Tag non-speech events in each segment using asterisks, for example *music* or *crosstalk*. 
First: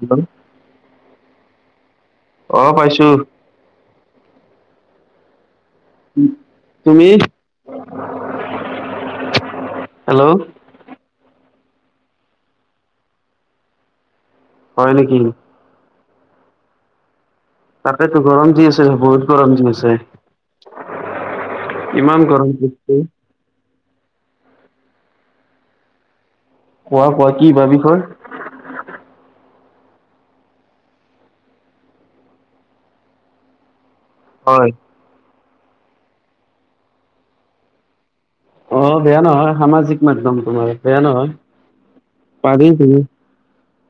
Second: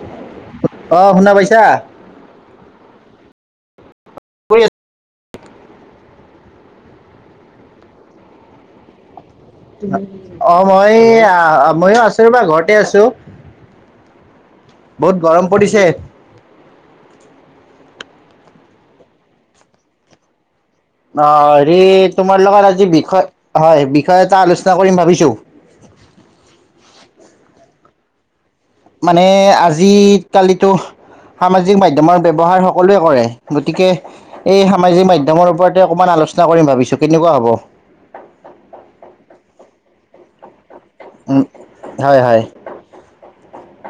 Hello অ' শুনা পাইছা? আহ পাইছো। শুই আছো। উ তুমি? হেল্ল' অ' মই আহ ময়ো আছো বা ঘৰতে আছো। হয় বহুত নেকি গৰম পৰিছে। তাকতো গৰম দি আছে, বহুত গৰম দি আছে। অ' হেৰি ইমান তোমাৰ গৰম লগত আজি দিছে বিষয় হয় বিষ তই এটা আলোচনা কৰিম ভাবিছোঁ। কোৱা কোৱা কি বা বিষয় মানে আজ কালিতো সামাজিক মাধ্যমৰ ব্যহাৰ সকলোৱে কৰে। গতিকে এই হয় সামাজিক মাধ্যমৰ ওপৰতে অকমান আলোচনা কৰিম ভাবিছো কেনেকুৱা হ'ব? অ' বেয়া নহয় সামাজিক মাধ্যম তোমাৰ। বেয়া নহয় হয় হয় পাৰি, তুমিও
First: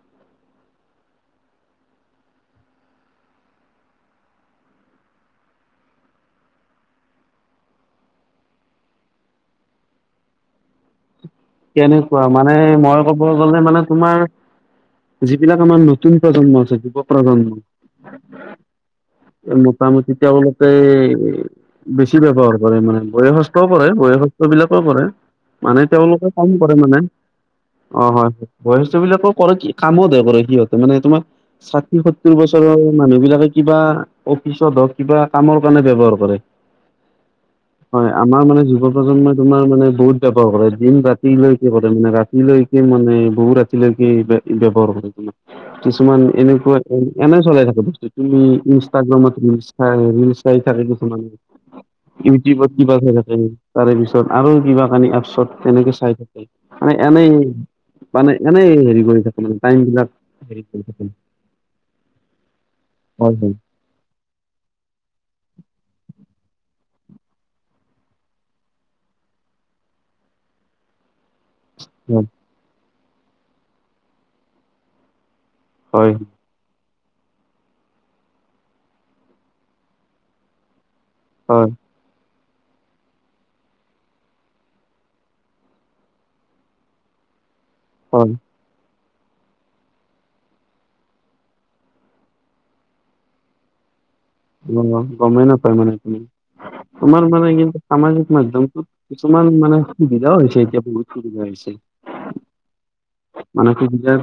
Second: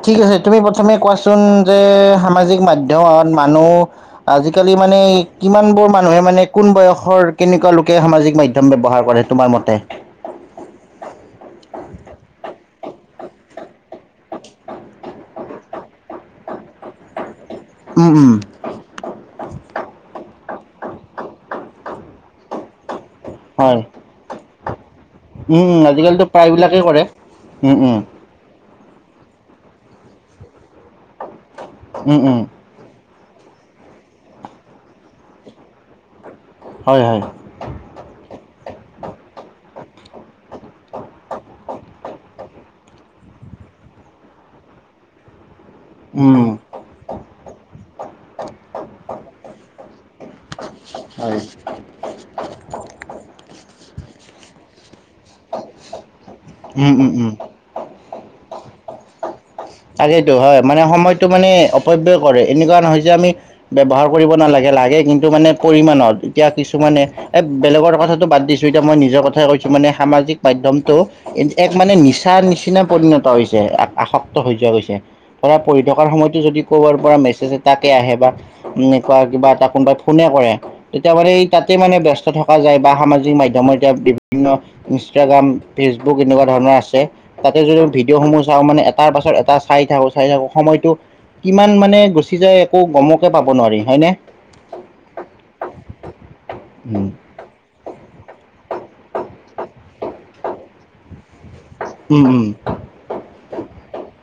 ঠিক আছে, তুমি প্ৰথমে কোৱাচোন যে সামাজিক মাধ্যমত মানুহ আজিকালি মানে মানে কিমান বোৰ মানুহে মানে কোন বয়সৰ কেনেকুৱা লোকে সামাজিক মাধ্যম ব্যৱহাৰ কৰে তোমাৰ মতে? তেনেকুৱা, মানে মই ক'ব গ'লে মানে তোমাৰ যিবিলাক আমাৰ নতুন প্ৰজন্ম আছে, যুৱ প্ৰজন্ম উম উম মোটামুটি তেওঁলোক এ বেছি ব্যৱহাৰ কৰে, মানে বয়সস্থও হয় কৰে বয়সস্থবিলাকও কৰে। উম মানে উম আজিকালিতো তেওঁলোকে কাম প্ৰায়বিলাকেই কৰে। উম উম বয়স বিলাকো কৰে কি কামতহে কৰে। সিহঁতে মানে তোমাৰ ষাঠি উম সত্তৰ উম বছৰৰ মানুহ বিলাকে কিবা অফিচত হওঁক কিবা কামৰ কাৰণে ব্যৱহাৰ কৰে। হয় হয় হয়। আমাৰ মানে যুৱ প্ৰজন্মই তোমাৰ মানে বহুত ব্যৱহাৰ কৰে। দিন ৰাতি ৰাতিলৈকে কৰে মানে ৰাতিলৈকে মানে বহু ৰাতিলৈকে ব্যৱহাৰ কৰে। তে কিছুমান উম এনেকুৱা এনে চলাই থাকে। বস্তু তুমি ইনষ্টাগ্ৰামত ৰলচ চাই ৰিলচ চাই থাকে দেখোন আৰু, হয় ইউটিউবত কিবা থাকে। তাৰে পিছত আৰু কিবা কানি এপছত তেনেকে চাই থাকে। উম মানে উম এনে উম মানে এনেই হেৰি কৰি থাক তাকেইেতো হয়। মানে সময়তটো মানে অপব্য় কৰে, এনেকুৱা নহয় যে আমি হয় ব্যৱহাৰ কৰিব নালাগে। লাগে কিন্তু মানে পৰিমাণত। এতিয়া কিছু মানে এ বেলেগৰ কথাটো বাদ দিছো। এতিয়া মই নিজৰ কথাই কৈছো, মানে সামাজিক মাধ্যমতটো এক মানে হয় নিচাৰ নিচিনা পৰিণত হৈছে, আসক্ত হৈ যোৱা গৈছে ধৰা পঢ়ি থকাৰ হয় সময়তো যদি ক'বাৰ পৰা মেছেজ এতাকে আহে বা এনেকুৱা কিবা এটা কোনোবাই ফোনে কৰে তেতিয়া মানে এই হয় হয় তাতেই মানে ব্যস্ত থাক পোৱা যায়। বা সামাজিক মাধ্যমৰ এতিয়া বিভিন্ন ইনষ্টাগ্ৰাম ফেচবুক এনেকুৱা ধৰণৰ আছে তাতে যদি ভিডিঅ' হয় সমূহ চাওঁ মানে এটা পাছত এটা চাই থাকো চাই থাকো। সময়তটো কিমান মানে গুচি যায়, একো গমকে পাব নোৱাৰি হয়নে? অ', গমেই নাপায় মানে তুমি, উম তোমাৰ মানে কিন্তু সামাজিক মাধ্যমটোত কিছুমান মানে *unintelligible* হৈছে *unintelligible* বহুত সুবিধা হৈছে, উম উম *unintelligible*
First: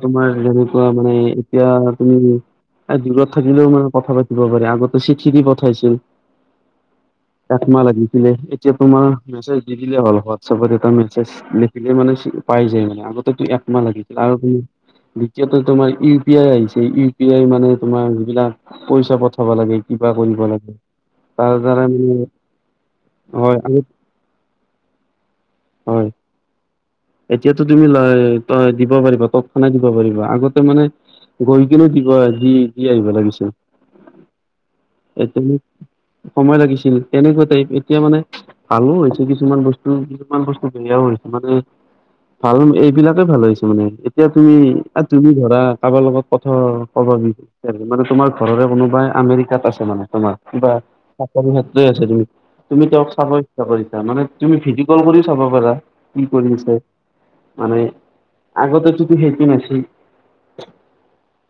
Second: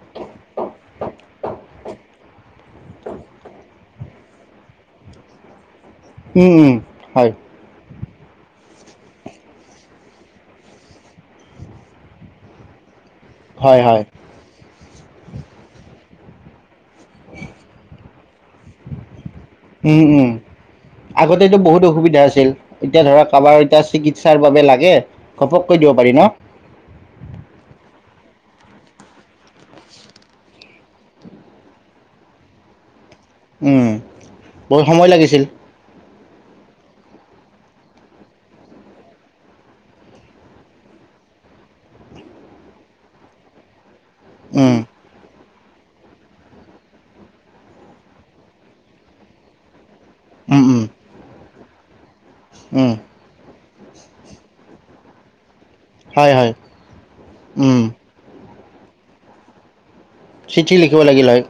তোমাৰ যেনেকুৱা মানে এতিয়া তুমি দূৰত থাকিলেও মানে কথা পাতিব পাৰি, আগতে চিঠি দি পঠাইছিল। উম, হয়। *unintelligible* এতিয়া তোমাৰ মেছেজ দি দিলে হ'ল, হোৱাটছএপত এটা মেছেজ লিখিলে মানে পাই যায় মানে, আগত এইটো হয় একমাহ হয় লাগি গ'ল। আৰু তুমি দ্বিতীয়তে তোমাৰ ইউ পি আই আহিছে, ইউ পি আই মানে তোমাৰ যিবিলাক পইচা পঠাব লাগে উম কিবা উম কৰিব লাগে তাৰ আগতেতো বহুত দ্বাৰা মানে অসুবিধা আছিল। এতিয়া ধৰক কাৰোবাৰ হয় আমি এতিয়া চিকিৎসাৰ বাবে লাগে। ঘপককৈ দিব হয় পাৰি ন? এতিয়াতো তুমি ল ত দিব পাৰিবা, তৎক্ষণা দিব পাৰিবা। আগতে মানে গৈ কিনে দিব দি আহিব। উম বহুত সময় লাগিছিল *unintelligible* সময় লাগিছিল, তেনেকুৱা এতিয়া মানে ভালো হৈছে কিছুমান বস্তু, কিছুমান বস্তু বেয়াও হৈছে মানে ভাল এইবিলাকে ভাল হৈছে মানে, এতিয়া উম তুমি-তুমি ধৰা কাৰবাৰ লগত কথা *unintelligible* মানে, তোমাৰ ঘৰৰে কোনোবাই আমেৰিকাত আছে মানে তোমাৰ উম কিবা উম *unintelligible* তুমি তুমি উম তেওঁক চাবৈ *unintelligible* মানে তুমি ভিডিঅ' কল কৰি চাব পাৰা, কি হয় কৰি হয় আছে, মানে উম আগতেটোটো সেইটো নাছিল। চিঠি লিখিব লাগিল হয়,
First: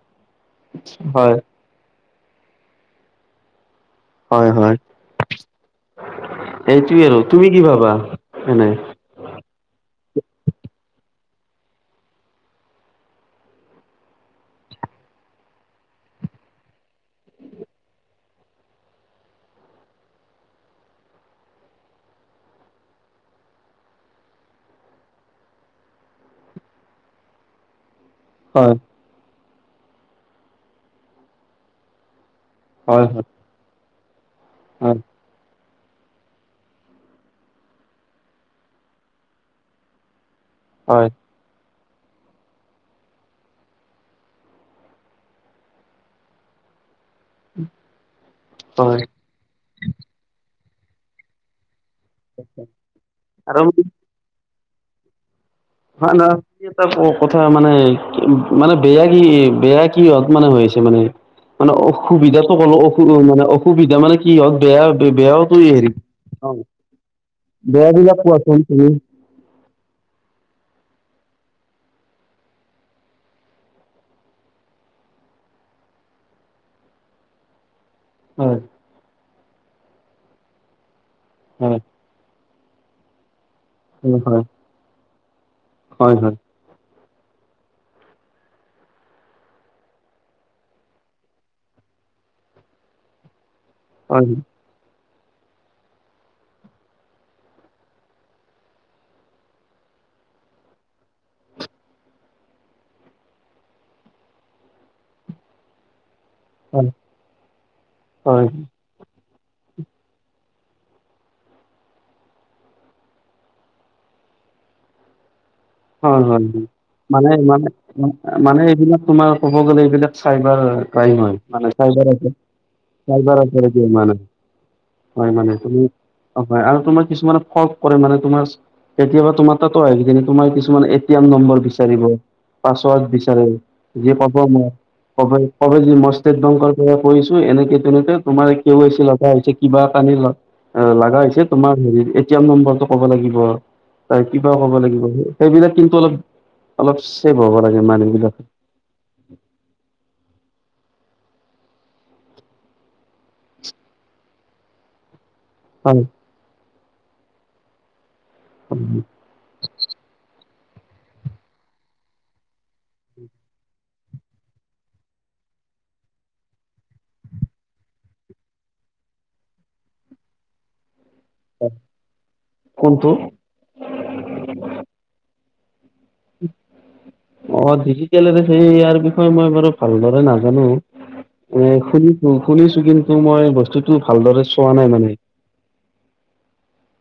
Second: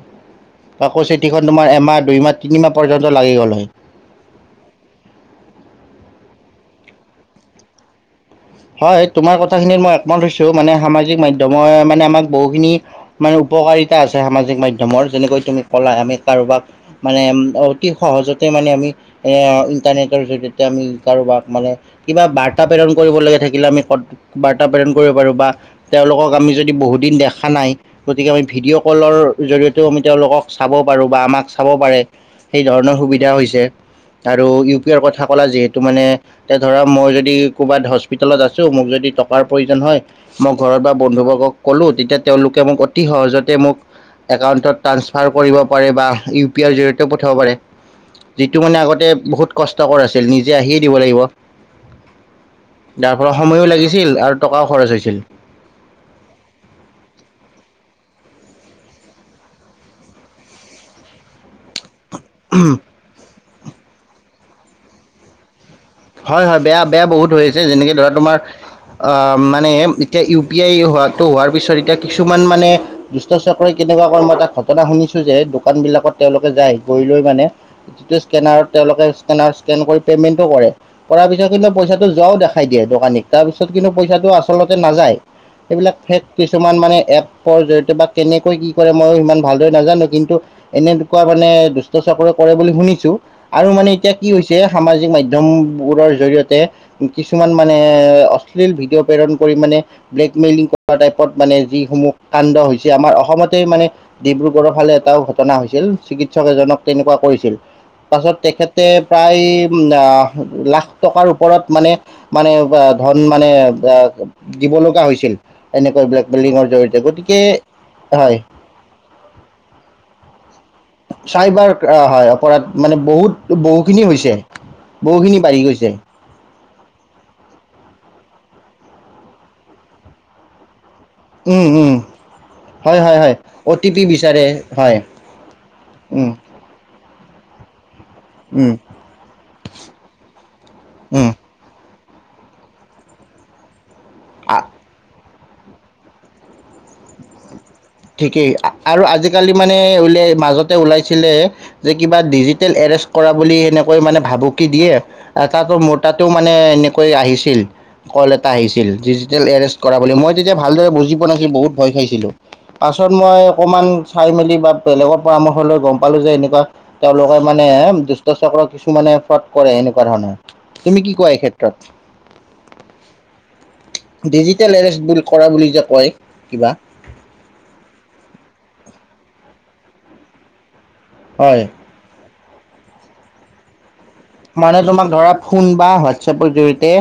আকৌ হয় চিঠিখন তোমাৰ এমাহ, দুইমাহ, তিনিমাহ পৰ্যন্ত লাগি গ'ল হয়। হয় হয়, এইটোৱে আৰু। তুমি কি ভাবা? এনে হয়, তোমাৰ কথাখিনিত মই *unintelligible* মানে, সামাজিক মাধ্যমৰ মানে আমাক বহুখিনি মানে উপকাৰিতা আছে সামাজিক মাধ্যমৰ। যেনেকৈ তুমি ক'লা আমি কাৰোবাক, মানে অতি সহজতে মানে আমি এ ইটাৰনেট *unintelligible* তেতিয়া আমি কাৰোবাক মানে, কিবা বাৰ্তা প্ৰেৰণ কৰিবলেকে থাকিলে আমি ক, বাৰ্তা প্ৰেৰণ কৰিব পাৰোঁ, বা তেওঁলোকক আমি যদি বহুত দিন দেখা নাই গতিকে আমি হয় ভিডিঅ' কলৰ জৰিয়তেওঁ আমি তেওঁলোকক চাব পাৰোঁ বা আমাক চাব পাৰে। সেই ধৰণৰ হয় হয় হয় সুবিধা হৈছে আৰু ইউ পি হয় আইৰ কথা ক'লা যিহে তো মানে এতিয়া ধৰা মই যদি ক'ৰবাত হস্পিটেলত আছোঁ, মোক যদি টকাৰ প্ৰয়োজন হয় মই ঘৰত বা বন্ধুবৰ্গক কলো, তেতিয়া তেওঁলোকে মোক অতি সহজতে মোক একাউণ্টত ট্ৰান্সফাৰ কৰিব পাৰে বা ইউ পি আইৰ জৰি পঠিয়াব পাৰে, যিটো মানে হয় আগতে বহুত কষ্টকৰ আছিল। *unintelligible* আহিয়ে দিব লাগিব। যাৰ ফলত সময়ো আৰু লাগিছিল আৰু টকাওঁ খৰচ হৈছিল। *unintelligible* এটা কথা মানে, মানে বেয়া কি, বেয়া কিহত মানে হৈছে মানে, মানে অ', সুবিধাটো ক'লো, অস মানে অসুবিধা মানে কি হওঁক বেয়া বেয়াওটো হেৰি হয় অ হয়, বেয়া-বেয়া বহুত হৈ আছে। যেনেকে ধৰা বেয়াবিলাক তোমাৰ কোৱাচোন তুমি অ', মানে এতিয়া ইউ পি আই হোৱাটো হোৱাৰ পিছত এতিয়া কিছুমান মানে, দুষ্টচক্ৰই কেনেকুৱা মই এটা ঘটনা শুনিছোঁ যে দোকান বিলাকত তেওঁলোকে যায়, গৈ লয় মানে যিটো হয় স্কেনাৰত তেওঁলোকে স্কেনাৰত স্কেন কৰি পেমেন্টো কৰে, কৰাৰ পিছত কিন্তু হয় পইচাটো যোৱাওঁ দেখা *unintelligible* দিয়ে দোকানীক, তাৰপিছত কিন্তু পইচাটো হয় আচলতে নাযায়, সেইবিলাক হয় ফেক হয় কিছুমান মানে এপৰ জৰিয়তে বা কেনেকৈ কি কৰে ময়ো সিমান ভালদৰে নাজানো, কিন্তু এনেকুৱা মানে দুষ্ট *unintelligible* কৰে বুলি শুনিছো, আৰু মানে এতিয়া কি হয় হৈছে সামাজিক মাধ্যম *unintelligible* জৰিয়তে, কিছুমান মানে, অশ্লীল ভিডিঅ' প্ৰেৰণ কৰি মানে ব্লেকমেইলিং টাইপত মানে যিসমূহ কাণ্ড হৈছে আমাৰ অসমতে মানে, ডিব্ৰুগড়ৰ ফালে এটাও ঘটনা হৈছে। চিকিৎসক এজনক হয় তেনেকুৱা কৰিছিল, পাছত হয় তেখেতে প্ৰায় উম আহ লাখ টকাৰ ওপৰত মানে, মানে ধন মানে দিব লগা হৈছিল। এনেকৈ হয় হয় হয় ব্লেকমেইলিঙৰ জৰিয়তে মানে গতিকে মানে, হয় মানে এইবিলাক তোমাৰ ক'ব গ'লে এইবিলাক চাইবাৰ হয়। ক্ৰাইম মানে চাইবাৰ হয় অপৰাধ মানে চাইবাৰ বহুত অপৰাধী বহুখিনি মানে হৈছে। হয় বহুখিনি মানে বাঢ়ি তুমি গৈছে। অ হয় আৰু তোমাৰ কিছুমানে ফল্চ কৰে মানে তোমাৰ কেতিয়াবা তোমাৰ তাতো আহিকিনি তোমাৰ কিছুমান নম্বৰ উম, উম, বিচাৰিব। হয়, পাছৱৰ্ড হয়, হয়, বিচাৰে, অ' টি পি বিচাৰে হয়, *unintelligible* মই উম, ষ্টেট বেংকৰ পৰা কৰিছো এনেকে তেনেকে তোমাৰ উম, *unintelligible* লগা হৈছে, কিবা কাৰণে লাগা উম, হৈছে তোমাৰ এ টি এম নম্বৰটো ক'ব লাগিব, তাৰ কিবাওঁ আ কব লাগিব, হে সেইবিলাক কিন্তু অলপ, অলপ চেভ হ'ব লাগে। মানুহবিলাক ঠিকেই, আৰু আজিকালি মানে বোলে মাজত ওলাইছিলে যে কিবা ডিজিটেল এৰেষ্ট কৰা বুলি এনেকৈ মানে ভাবুকি দিয়ে তাতো মোৰ হয় তাতো মানে এনেকৈ আহিছিল। কল এটা আহিছিল, ডিজিটেল এৰেষ্ট কৰা বুলি মই তেতিয়া ভালদৰে বুজি পোৱা নাছিলো, বহুত ভয় খাইছিলো। পাছত মই অকণমান চাই মেলি বা বেলেগৰ পৰামৰ্শ লৈ গম পালোঁ যে এনেকুৱা, তেওঁলোকে মানে দুষ্ট চক্ৰ কিছুমানে ফ্ৰদ কৰে এনেকুৱা ধৰণৰ, তুমি কি? কোৱা এই ক্ষেত্ৰত কোনটো ডিজিটেল এৰেষ্ট বুলি কৰা বুলি যে কয় কিবা। অ' ডিজিটেলৰে ইয়াৰ বিষয়ে মই বাৰু ভালদৰে নাজানো, হয় শুনি উ শুনিছো কিন্তু মই বস্তু মানে তোমাক ধৰা ফোন বা হোৱাটছএপৰ জৰিয়তে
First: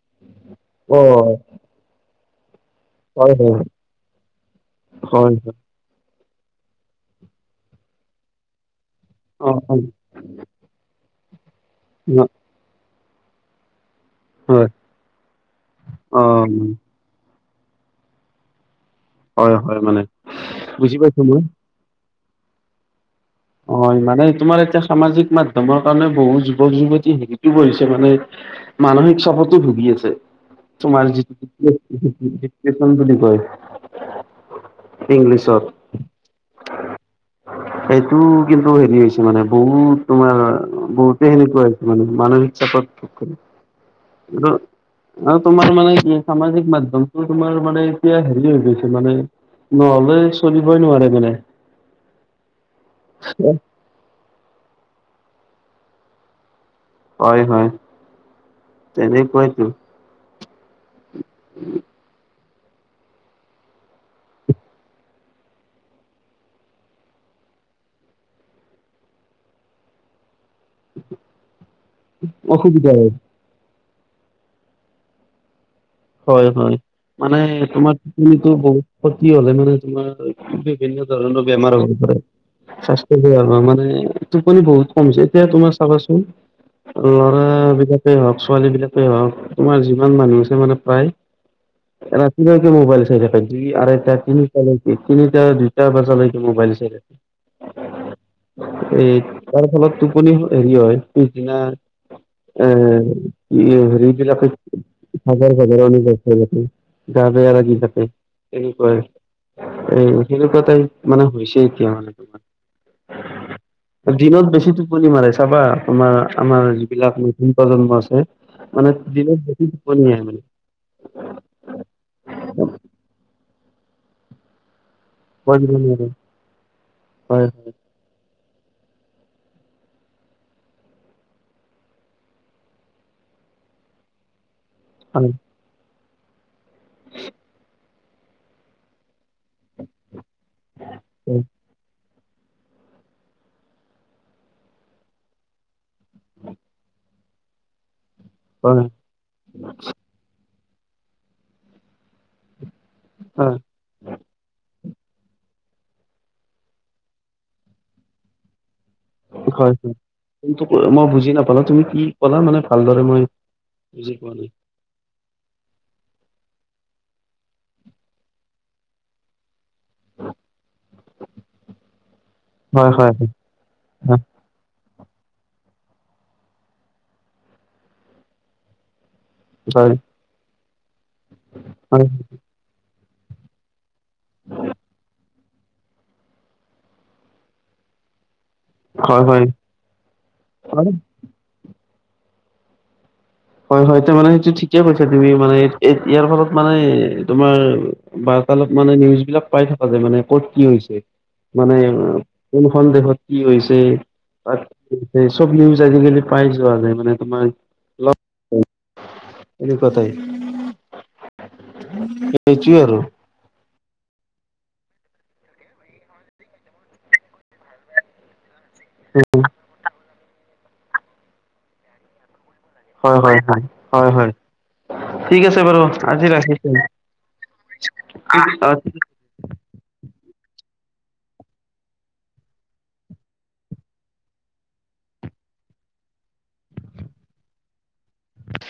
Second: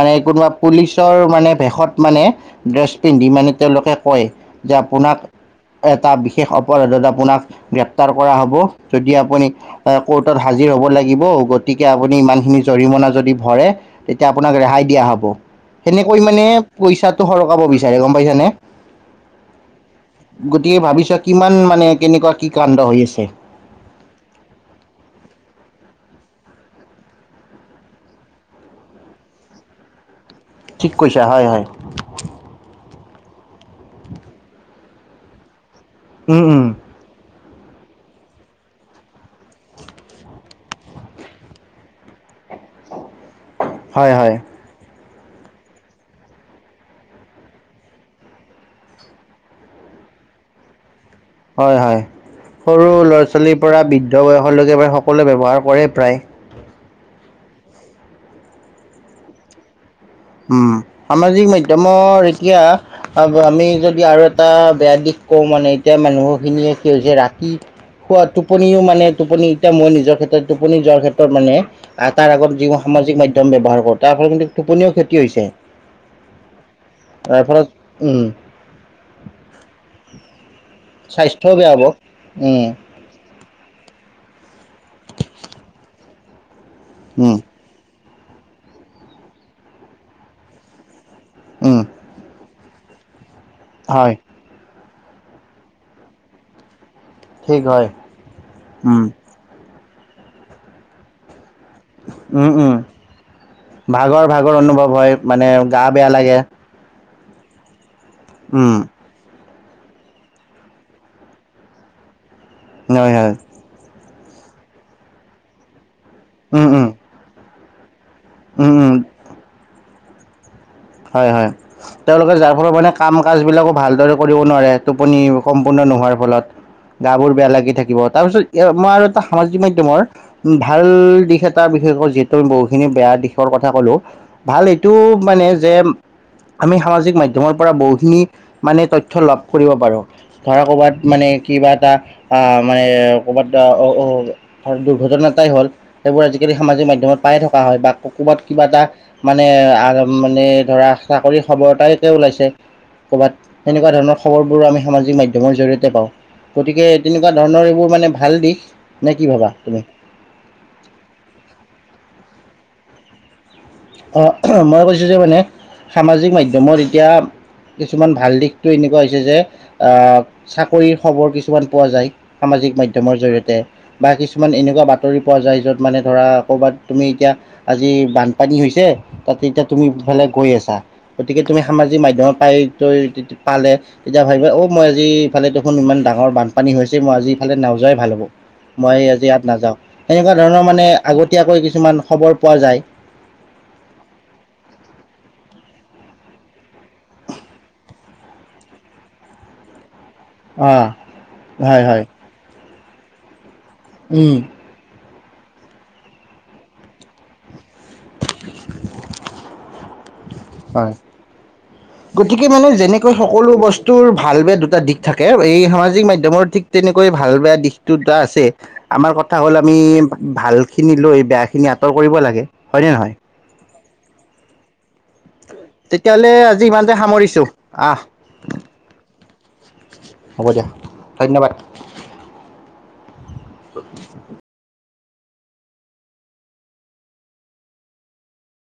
মানে কোনোবা অ পুলিচৰ মানে ভেষত মানে ড্ৰেছ পিন্ধি হয় মানে হয় তেওঁলোকে কয় যে আপোনাক হয় হয় এটা শেষ অপৰাধত আপোনাক, গ্ৰেপ্তাৰ কৰা হ'ব যদি আপুনি, অ কৰ্টত হাজিৰ হ'ব লাগিব। লাগিব গতিকে আপুনি অ অ, ইমানখিনি জৰিমনা যদি ভৰে। তেতিয়া আপোনাক হয় ৰেহাই দিয়া হ'ব সেনেকৈ অ মানে উম, পইচাটো সৰকাব বিচাৰে গম পাই নে? হয় হয় মানে গতিকে বুজি ভাবিছোৱা পাইছো মই কিমান মানে কেনেকুৱা কি কাণ্ড হৈ আছে। হয় মানে তোমাৰ এতিয়া সামাজিক মাধ্যমৰ কাৰণে বহুত যুৱক যুৱতী শিকিব দিতে ানে মানসিক চাপতো ভুগি আছে। ঠিক তোমাৰ কৈছা যি হয় হয় কেইখন বুলি কয়। *inaudible* ইংলিছত। উম, উম, এই টো কিন্তু হেৰি হৈছে মানে বহুত তোমাৰ বহুতে সেনেকুৱা হৈছে মানে মানসিক চাপত হয়, হয়, আৰু তোমাৰ মানে কি সামাজিক মাধ্যমটো তোমাৰ মানে এতিয়া হেৰি হৈ গৈছে মানে নহ'লে চলিবই নোৱাৰে। মানে। হয় হয়, সৰু ল'ৰা ছোৱালীৰ পৰা বৃদ্ধ বয়সলৈকে বাৰে সকলোৱে ব্যৱহাৰ কৰে প্ৰায়। হয় হয়, তেনেকুৱাই তো। উম, সামাজিক মাধ্যমৰ এতিয়া, আমি যদি আৰু এটা বেয়া দিশ কওঁ মানে এতিয়া মানুহখিনিয়ে কি হৈছে ৰাতি কি খোৱা টোপনিও মানে টোপনি এতিয়া মই নিজৰ ক্ষেত্ৰত টোপনি যোৱাৰ ক্ষেত্ৰত মানে তাৰ আগত যি অসুবিধা হয় সামাজিক ব্যৱহাৰ কৰো তাৰ ফলত কিন্তু টোপনিও ক্ষেত্ৰত কি হৈছে? হয় হয় মানে, তাৰ ফলত তোমাৰ উম, তুমিটো বহুত সতি হলে মানে তোমাৰ বিভিন্ন ধৰণৰ স্বাস্থ্যও বেমাৰ বেয়া হ'ব হৈ পাৰে। উম, স্বাস্থ্য ভাল মানুহজনৰ মানে টোপনি বহুত কম হৈছে এতিয়া তোমাৰ উম, ল'ৰা বিলাকেই হওক ছোৱালী বিলাকেই হওক তোমাৰ যিমান মানুহ আছে মানে ভাই, উম, ৰাতি লৈকে মোবাইল চাই থাকা দুই আ্হৈতা হয় টা তিনিটা এই তিনিটা দুইটা বজালৈকে মোবাইল চাই থাকে। ঠিক হয়। এই তাৰ ফলত টোপনি হেৰি হয় উম, উম। *unintelligible* হেৰি ভাগৰ বিলাকে ভাগৰ অনুভৱ হয় মানে *unintelligible* গা বেয়া লাগে *unintelligible* গা বেয়া লাগি থাকে উম, এনেকুৱা এ সেনেকোৱা তাইপ মানে হৈছে এতিয়া মানে তোমাৰ। *unintelligible* দিনত বেছি টোপনি মাৰে চাবা তোমাৰ উম, আমাৰ উম, যিবিলাক নতুন প্ৰজন্ম আছে। উম, উম, মানে দিনত বেছি টোপনি আহে মানে। হয় হয়, তেওঁলোকে যাৰ ফলত মানে কাম কাজ বিলাকো ভালদৰে কৰিব নোৱাৰে। টোপনি হয় সম্পূৰ্ণ নোহোৱাৰ ফলত, গা বোৰ হয় বেয়া হয় লাগি থাকিব তাৰ পিছত মই আৰু এটা সামাজিক মাধ্যমৰ ভাল দিশ এটা বিষয়ে কও যিহেতু বহুখিনি বেয়া দিশৰ কথা কলো ভাল এইটো মানে যে আমি সামাজিক মাধ্যমৰ পৰা বহ খিনি মানে তথ্য লাভ কৰিব পাৰো ধৰা কৰ'বাত মানে হয় কিবা এটা আহ মানে ক'ৰবাত, দুৰ্ঘটনাটাই হ'ল সেইবোৰ আজিকালি সামাজিক মাধ্যমত পাই থকা হয় বা কবাত কিবা, এটা হয় মানে ধৰা চাকৰি খবৰ এটায়ে ওলাইছে, তেনেকুৱা ধৰণৰ খবৰবোৰ আমি সামাজিক মাধয়মৰ জৰিয়তে, পাওঁ গতিকে তেনেকুৱা ধৰণৰ এইবোৰ মানে ভাল দিশ। নে কি ভাবা হয় তুমি হয় মই বুজি নাপালোঁ তুমি কি কলা মানে ভালদৰে মই বুজি অ' পোৱা নাই মই কৈছোঁ যে মানে সামাজিক মাধ্যমত এতিয়া কিছুমান ভাল দিশটো এনেকুৱা হৈছে যে চাকৰিৰ খবৰ কিছুমান পোৱা যায় সামাজিক হয় মাধ্যমৰ হয় জৰিয়তে বা হয় কিছুমান এনেকুৱা বাতটা বাতৰি পোৱা যায় যত মানে ধৰা কৰ'বাত তুমি এতিয়া আজি বানপানী হৈছে তেতিয়া তুমি হয় সিফালে গৈ আছা গতিকে তুমি সামাজিক হয় মাধ্যমৰ পাই ত পালে তেতিয়া ভাবিবা অঁ মই আজি ইফালে দেখোন ইমান ডাঙৰ বানপানী হৈছে মই আজি ইফালে নাযোৱাই ভাল হ'ব। মই হয় আজি ইয়াত হয় নাযাও এনেকুৱা ধৰণৰ মানে হয় আগতীয়াকৈ কিছুমান খবৰ পোৱা যায়। হয় হয় সেইটো মানে সেইটো ঠিকে কৈছা তুমি মানে ইয়াৰ ফলত মানে তোমাৰ বা অলপ মানে নিউজ বিলাক পাই থকা যায় মানে ক'ত কি অঁ হৈছে, মানে হয় হয় কোনখন দেশত কি হৈছে উম তাত কি এ চব নিউজ আজিকালি পাই যোৱা যায় মানে তোমাৰ *unintelligible* হয় গতিকে মানে সেইটোৱে আৰু যেনেকৈ সকলো বস্তু *unintelligible* ভাল বেয়া দুটা দিশ থাকে এই সামাজিক মাধ্যমৰ ঠিক তেনেকৈ ভাল বেয়া দিশটো দুটা আছে। আমাৰ কথা হ'ল আমি ভালখিনি লৈ বেয়াখিনি আঁতৰ কৰিব লাগে। হয়নে নহয় হয় হয় হয় হয় হয়। ঠিক আছে বাৰু আজি তেতিয়াহ'লে ৰাখিছো, ইমানতে সামৰিছোঁ আহ অ'। হ'ব দিয়া ধন্যবাদ। *unintelligible*